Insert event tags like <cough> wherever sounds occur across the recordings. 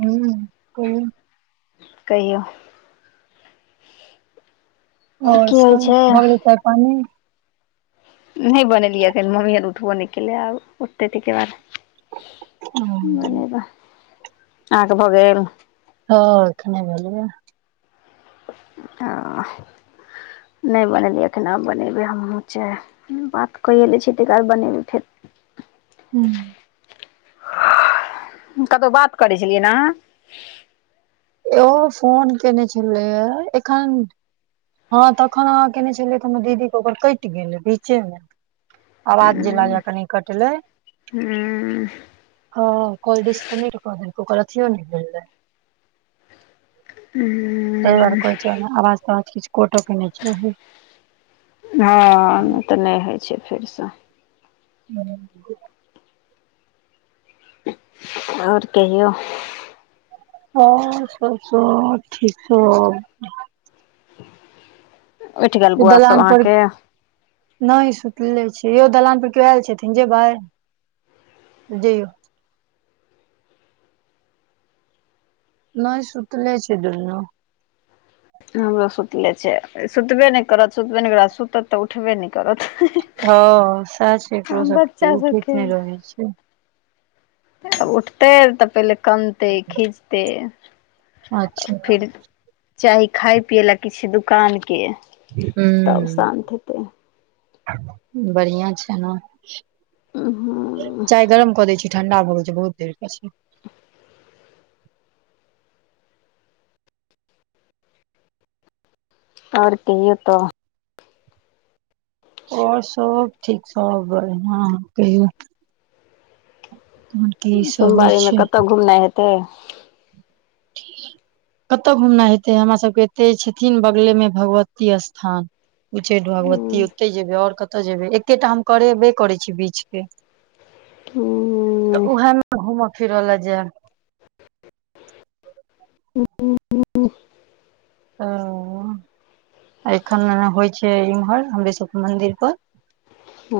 हम्म कहियो कहियौ ओर की होइ सब छै भग गेले चाय पानी नै बनेलियै अखन मम्मी आर उठबो नै केलै आब उठते तके बाद। हम्म बनेबे अहाँ के भ गेल हँ एखने भेलै ह ह नै बनेलियै अखन आब बनेबै हमहुँ चाय हम्म बात कैये ले छी ते के बाद बनेबै फेर। स <inaudible> कतौ बात करै छलियै न अहाँ एहो फोन केने छलैय एखन। हँ तखन अहाँ केने छलियै त हमर दीदीे ओकर कैट गेलै बीचेमे। आवाज जे हँ लागैया कनी कटलै हँ कॉल डिस्कनेक्ट कऽ देलकै ओकर अथियो नै भेलै। हू हू तैदुआरे कहै छै अए में आवाज तवाज किछ कोटो के नहि चाही। हँ नै तऽ नहि होइ छै फेरसँ ह। और कहियो। ह एतह सब ठीक सब उठि गेल बौआ सब दलान पर अहाँके नै सुतले छै यौ दलान पर केओ ऐल छथिन जे बइ जै। नै सुतले छै दुन हमरो सुतले छै सुतबे नै करत सुतबे नै करत आ सुतत तऽ उठबे नै करत हँ सएह छै एकरो सबके बच्चा उठैत सबके नहि रहै छै तऽ उठतै तऽ पहिले कनतै खीजतै। अच्छा चाही खाय पियए लए किछु दुकान के हूं बढ़िआँ छै न। हूँ चाय गरम कऽ दै छी ठंडा भऽ गेल छै बहुत देर के छय। ओर कहियो त। ओर सब ठीक सब बढ़िआँ कहियौ तहन की सब होइ सोमवारी मे छै कतऽ घुमनाइ हेतै। ठीक कतऽ घुमनाइ हेतै हमरा सबके एते छथिन बगलेमे भगवती स्थान उच्चैठ हूँ भगवती ओतहि जेबै ओर कतय जेबै एक्केटा हम करेबे करै छी बीचके हूँ तऽ उहैमे घूमऽ फिरऽ लए जैब। हुं। अ एखन नैहे होइ छै इम्हर हमरे सबके मंदिर पर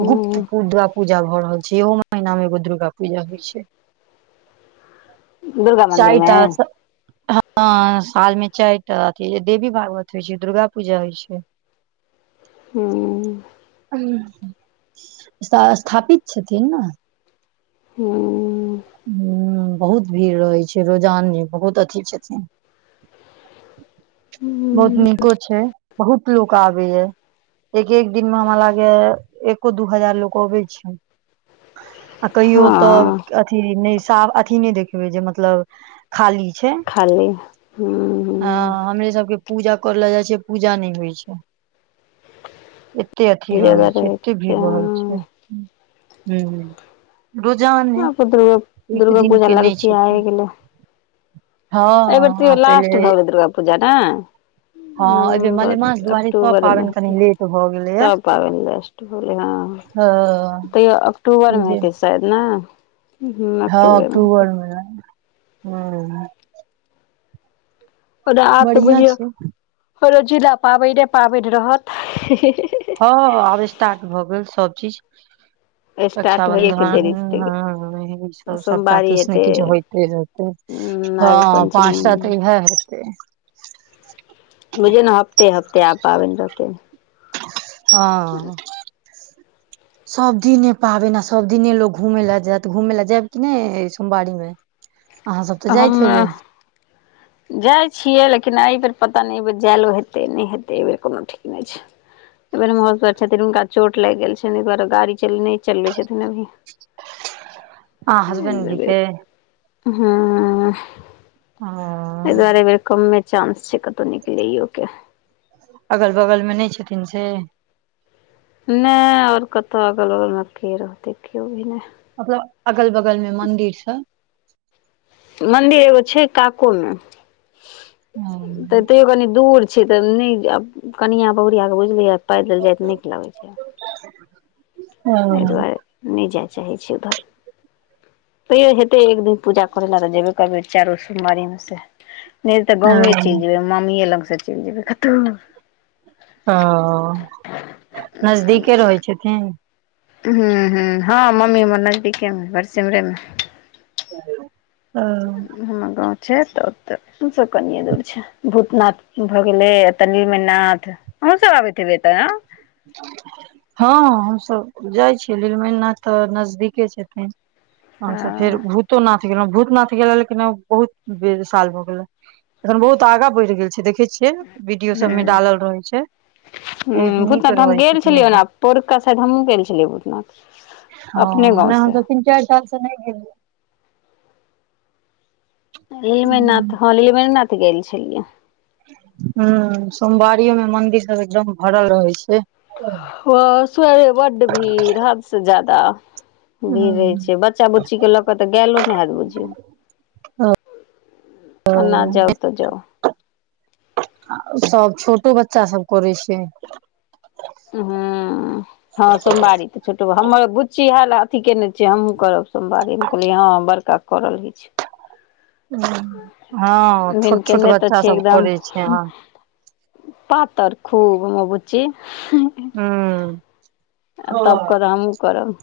गुप्त पुद्रा पूजा भऽ रहल छै इहो महीना मे एगो दुर्गा पूजा होइ छै। दुर्गा चैय मन्दिरमे टा स ह हँ सालमे चाइर टा अथि देवी भाग्वत होइ छै दुर्गा पूजा होइ छै। हूँम हूं त स्थापित छथिन। हूँ। हूं बहुत भीड़ रहैत छै रोजाने बहुत अथी छथिन। बहुत हूँ नीको छै बहुत लोक आबैए। एक एक दिन मे हमरा लागैए एको दू हजार लोक अबै छै। आ कहियो हँ तऽ अथी नय साब अथी नहि देखबै जे मतलब खाली छै। खाली हूँ हूँ ह हमरे सबके पूजा करलै जाइ छिएइ पूजा नहि होइ छै। एत्ते अथी रहै जादा छै, एते भीड़ रहैत छै दुर्गा ह्म। रोजाने आब एक दुर्गा दिन पूजा के नहि लगचियाए छथिन गेले। हँ अएबेर तैयो आ लास्ट पहिले भगेल दुर्गा पूजा ने। हँ एहिबेर नवम्बर मलेमास दुआरे सब अक्टूबरमे पाबनि कनि लेट भऽ गेलैया सब पाबैन एलइ हँ हँ तैयो ई अक्टूबरमे जे हेतै शायद नअ हँ अक्टूबर मे हुं ओना आब त बढ़िया बुझियौ छै हर जिला पाबैने पाबेन रहत ही -ही हँ ह आब स्टार्ट भऽ गेल, सब चीज स्टार्ट होइएके रक्षाबंधन देरी छै ह ई सब सबटा सोमवारी किछ ने हेतै किछ होइते रहते नाग हँ पञ्चमी पाँचटा त इहै हैते बुझयौ न हफ्ते - हफ्ते आब पाबईन रहतेै। हँ सबदिने पाब ने सबदिनने लोको घुमे लए जायत घुमे लए जायब कि ने ऐ सोमवारी मे अहाँ सब तऽ अहम जाइत हेबै जाइ छियै, लेकिन एहि बेेर पता नै एहि बेर जायलो हेतै नै हेतै एहि बेर कोनो ठीक नई छै। एहि बेर मर छथिन हुनका चोट लागि गेल छनि, एहि दुआरे गाड़ी च नइ चलबे छथिन अभी अहाँ हसबैंड जी के हूँ ह एहि दुआरे बेर कमे चांस छै, कतहु निकलेयो के अगल बगल मे नहि छथिन से नैय आओर कतहु अगल बगलमे के रहतै केओ भी नय मतलब अगल बगल मे मंदिर सब मंन्दिर एगो छै काको मे हँ तऽ तैओ कनि दूर छय तऽ नई जैब कनिआ बहुरिया क बुझलियै पैदल जाइत नीक लगै छै। ओ एहि दुआरे नहि जाय चाहै छै, उधर तैयो हेतै एक दिन पूजा करै लए तऽ जेबै कभी चारो सोमारीमे से नय हैते तऽ गावे चइल जेयबै मम्मीऐ लग से चइल जेयबै कतहु ओ नजदीके रहै छथिन। हुं -हुं हँ मम्मी हमर नजदीके मे ह बरसिमरे मे अ हमर गाँव छै, तऽ, ओऽ सब कनिये दूर छ भूतनाथ भऽ गेलै, तनीर मे नाथ अहूँ सब आबैत हेबै ए तऽ न। हँ हमसब जाइ छियै, नीलमइ नाथ तऽ नजदीके छथिन। तहन सँ फेर हँ भूतो नाथ भूतनाथ गेले लेकिन बहुत बे साल भ गेले एखन बहुत आगा बढ़ि गेल छै, देखे छी, वीडियो सब में डालल रहै छै। ह बहुत नीक भूतनाथ त हम रहै गेल छथिन एकदम छलियै, पोरुका साायद हमहूँ गेल छलियै, भूतनाथ ह अपने गाँव नैय से हमसब तीन चाइर साल सँ नई गेल लीलमनाथ गेलियै हँ लीलमनाथ गेल छलियै। ह सोमवारियोमे मंदिर सब एकदम भरल रहै छै। ओ स्वरे ब्ड भीड़ हद से ज्यादा भीड़ रहै हूँ छै, बच्चा बुच्ची के लऽ क तऽ, गायलो नहि हयैत बुझियौ आना जाउ तऽ, जाउ सभ छोटो बच्चा सब करै छै। हुं। हँ सोमवारी तऽ छुटबो हमर बुच्ची हाला अथी केने छियै हमहु करब सोमवारीमे कहलियै हँ बड़का करल होईछे। हँ भिन छोट छोट केने तऽ बच्चा छै सब एकदम करै छै हँ। पातर खूब हमर बुच्ची हू। आ तब करऽ हमहुँ करब।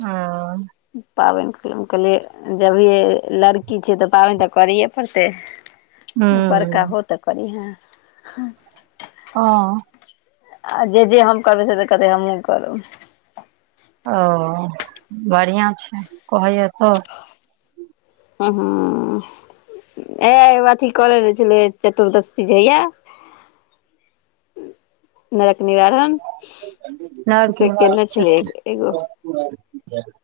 हह। पाबनि <unintelligible> कहलिये। जभिये लड़की छै तऽ पाबनि तऽ करिये पड़तै। बड़का होतऽ कनी हां। हँ। आ जे जे हम करबै से त कहतै हमहूँ करब। ओ बढ़िआँ छै कहैया तऽ। हु हु। ऐ अथी क लेने छलिये चतुर्दशी जहिया नरक निवारण नर से किन केने बाजै छथिन छलिया एगो। <unintelligible>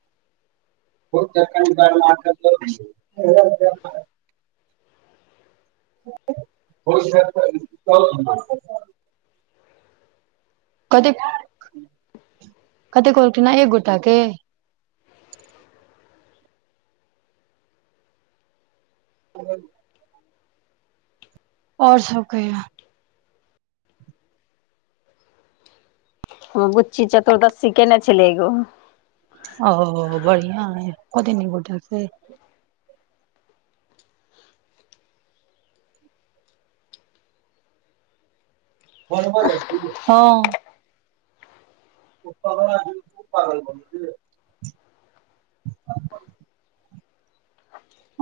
<unintelligible> <inaudible> कथी कथि कलखिन है एक गोटा के। <unintelligible> और सब कहियो। हमर बुच्ची चतुर्दशी केने छलै एगो। ओ बढ़िआ अइ <unintelligible> से। बनबऽ जाय छी, हँ। <unintelligible>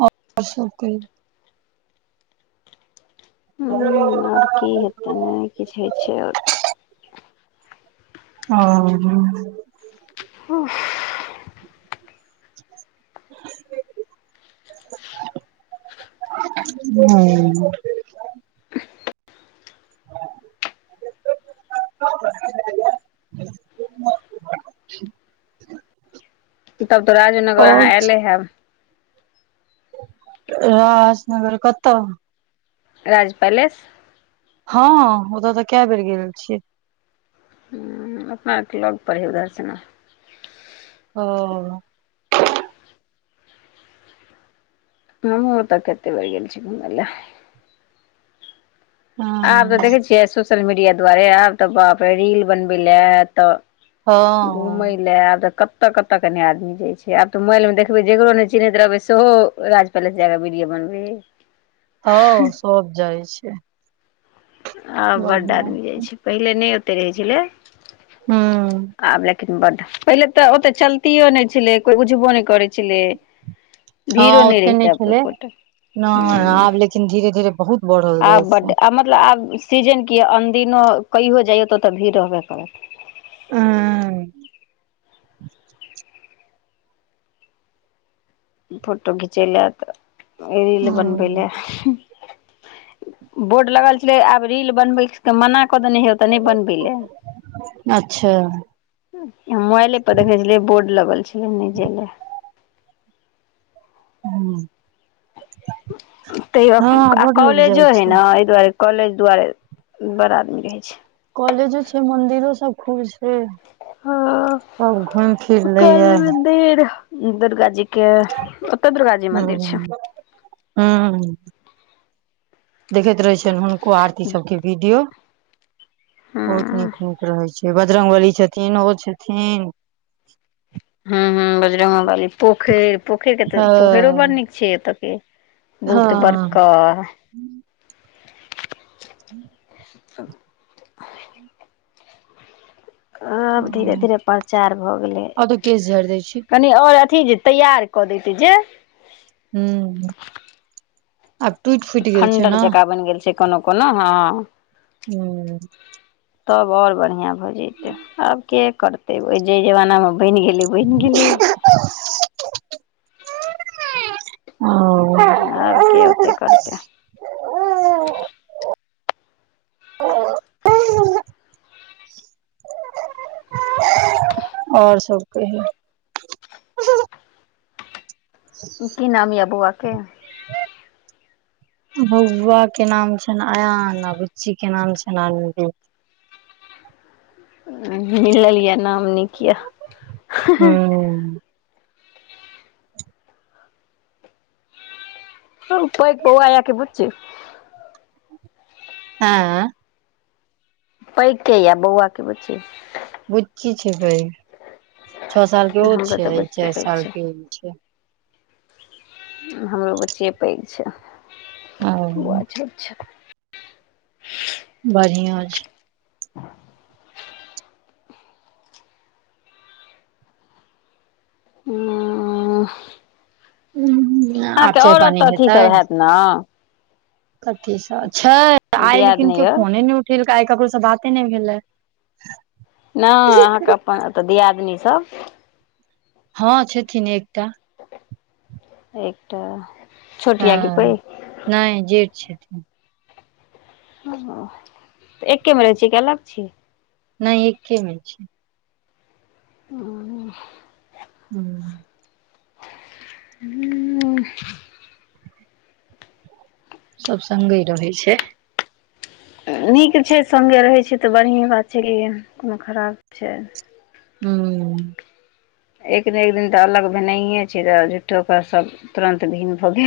और सब कहियौ। और की हेतै नहि किछु होइ छै और। ओ। हू। <unintelligible> हू। <inaudible> <inaudible> तब तऽ राजनगर और अहाँ ऐले हैब। राजनगर कतऽ? राज पैलेस। हँ ओतऽ तऽ कए बेर गेल छि। हु अपाना आर के लऽग परैय हय उधरस। ओ। हमहु ओतऽ कते बैर गेल छि ‌घूमैय ला। आब तऽ हँ देखै छियै सोशल मीडिया दुआरे आब तऽ बाप रे रील बनबैय लए तऽ हँ घुमैय ला कत कतऽ कतऽ के ने आदमी जाइ छै आब तऽ मोबाइलमे देखबै जकरो नहि चिन्हेत रहबै सेहो राज पैलेस जाकऽ वीडियो बनबै है। हँ सब जाइ छै। आ बड आदमी जाइ छै। पहिले नहि ओते रहै छलै, हूं आब लेकिन बड। पहिले तऽ ओते चलतियो नै छलै कोइ बुझबो नहि करै छलै। भीड़ो हँ नहि ओते रहितै छलै पुपुट। नहि आब लेकिन धीरे धीरे बहुत बढ़ल जाय छै। बड मतलब आब सीजन की या अनदिनो कहियो जाइयौ त ओतऽ भीड़ रहबे करत। ह। फोटो घिचेलक, रील बनबै हूं ले। <unintelligible> बोर्ड लगल छलै आब रील बनबै के मना कऽ देने है ओते नहि बनबै ले। अच्छा। मोबाइले पर देखे छलियै बोर्ड लगल छलै नै जाइ ले। हँ। त हँ आ बड लोग जाइ कॉलेजो है ने छै ऐ दुआरे। कॉलेज दुआरे बड़ आदमी रहै छै। कॉलेजो छै मंदिरो सब खुज यै, हँ सब घुमि फिर लैये। फेर दुर्गा जी के ओते दुर्गा जी मंदिर छै। हँ। देखैत रहे छियनि हुनको आरती सब के वीडियो। हूँ बहुत नीक नीक रहै छै, बजर्ंग बली छथिन ओ छथिन। हुं हुं बजरंगबली, पोखरि पोखरि कते, पोखरियो बड़ हँ नीक छै एतऽ के। बहुत बड़का हँ। हुं। <inaudible> ओ आब धीरे हँ धीरे प्रचार भऽ आब तऽ केश झाड़ि दै छी गेलै। ओ अथि जे तैयार कऽ दैते जे। हुं। आब ट्वीट खण्डक जकाँ बनि गेल छै कोनो कोनो, हँ। हुं। तब और बढ़ििया भऽ जैतै, आब के करतै जे जमाना मे बनि गेलै बनि गेलै। <inaudible> ओ आब के ओते करतै। <unintelligible> आओर सब कही। ह <inaudible> की नाम ये बौआके? <inaudible> बौआ के नाम छनि अयन आ बुच्ची के नाम छनि आनन्दी। मिललये नाम नीक ये। हूँ हम ठोकि बौआ ये कि बुच्ची। एं। पैघ क या बउआ की बुची। बुच्ची छै पैघ छौ साल के ओ हमरो तऽ छै बुच्ची चार पैघ साल छै के ओ छै। हमरो बुचीये पैघ छै बौआ ओ छोट छ। बढ़िआं छै। आं। ह आब चाय पानि हेतै। न। कथीसँ छै आइ लेकिन दियादनी केओ यौ फोने नहि उठेलकै आइ ककरोसँ बाते नहि भेलै। नहि अहाँके अपन ओतऽ दियादनी सब। हँ छथिन एकटा। एकटा। छोट यऽ कि पैघ हँ नहि जेठ छथिन। एकेमे रहे छ कि अलग छी। नहि एकेमे छै। हूं। हूं। हूं। हूं। सभ संगै रहै छै। नीक छै सङ्गे रहै छै तऽ बढ़िएँ बात छै कि कोनो खराब छै। हूं। एक नई एक दिन तऽ अलग भेनाइये छै तऽ झुठो के सब तुरन्त भिन्न भ गेल।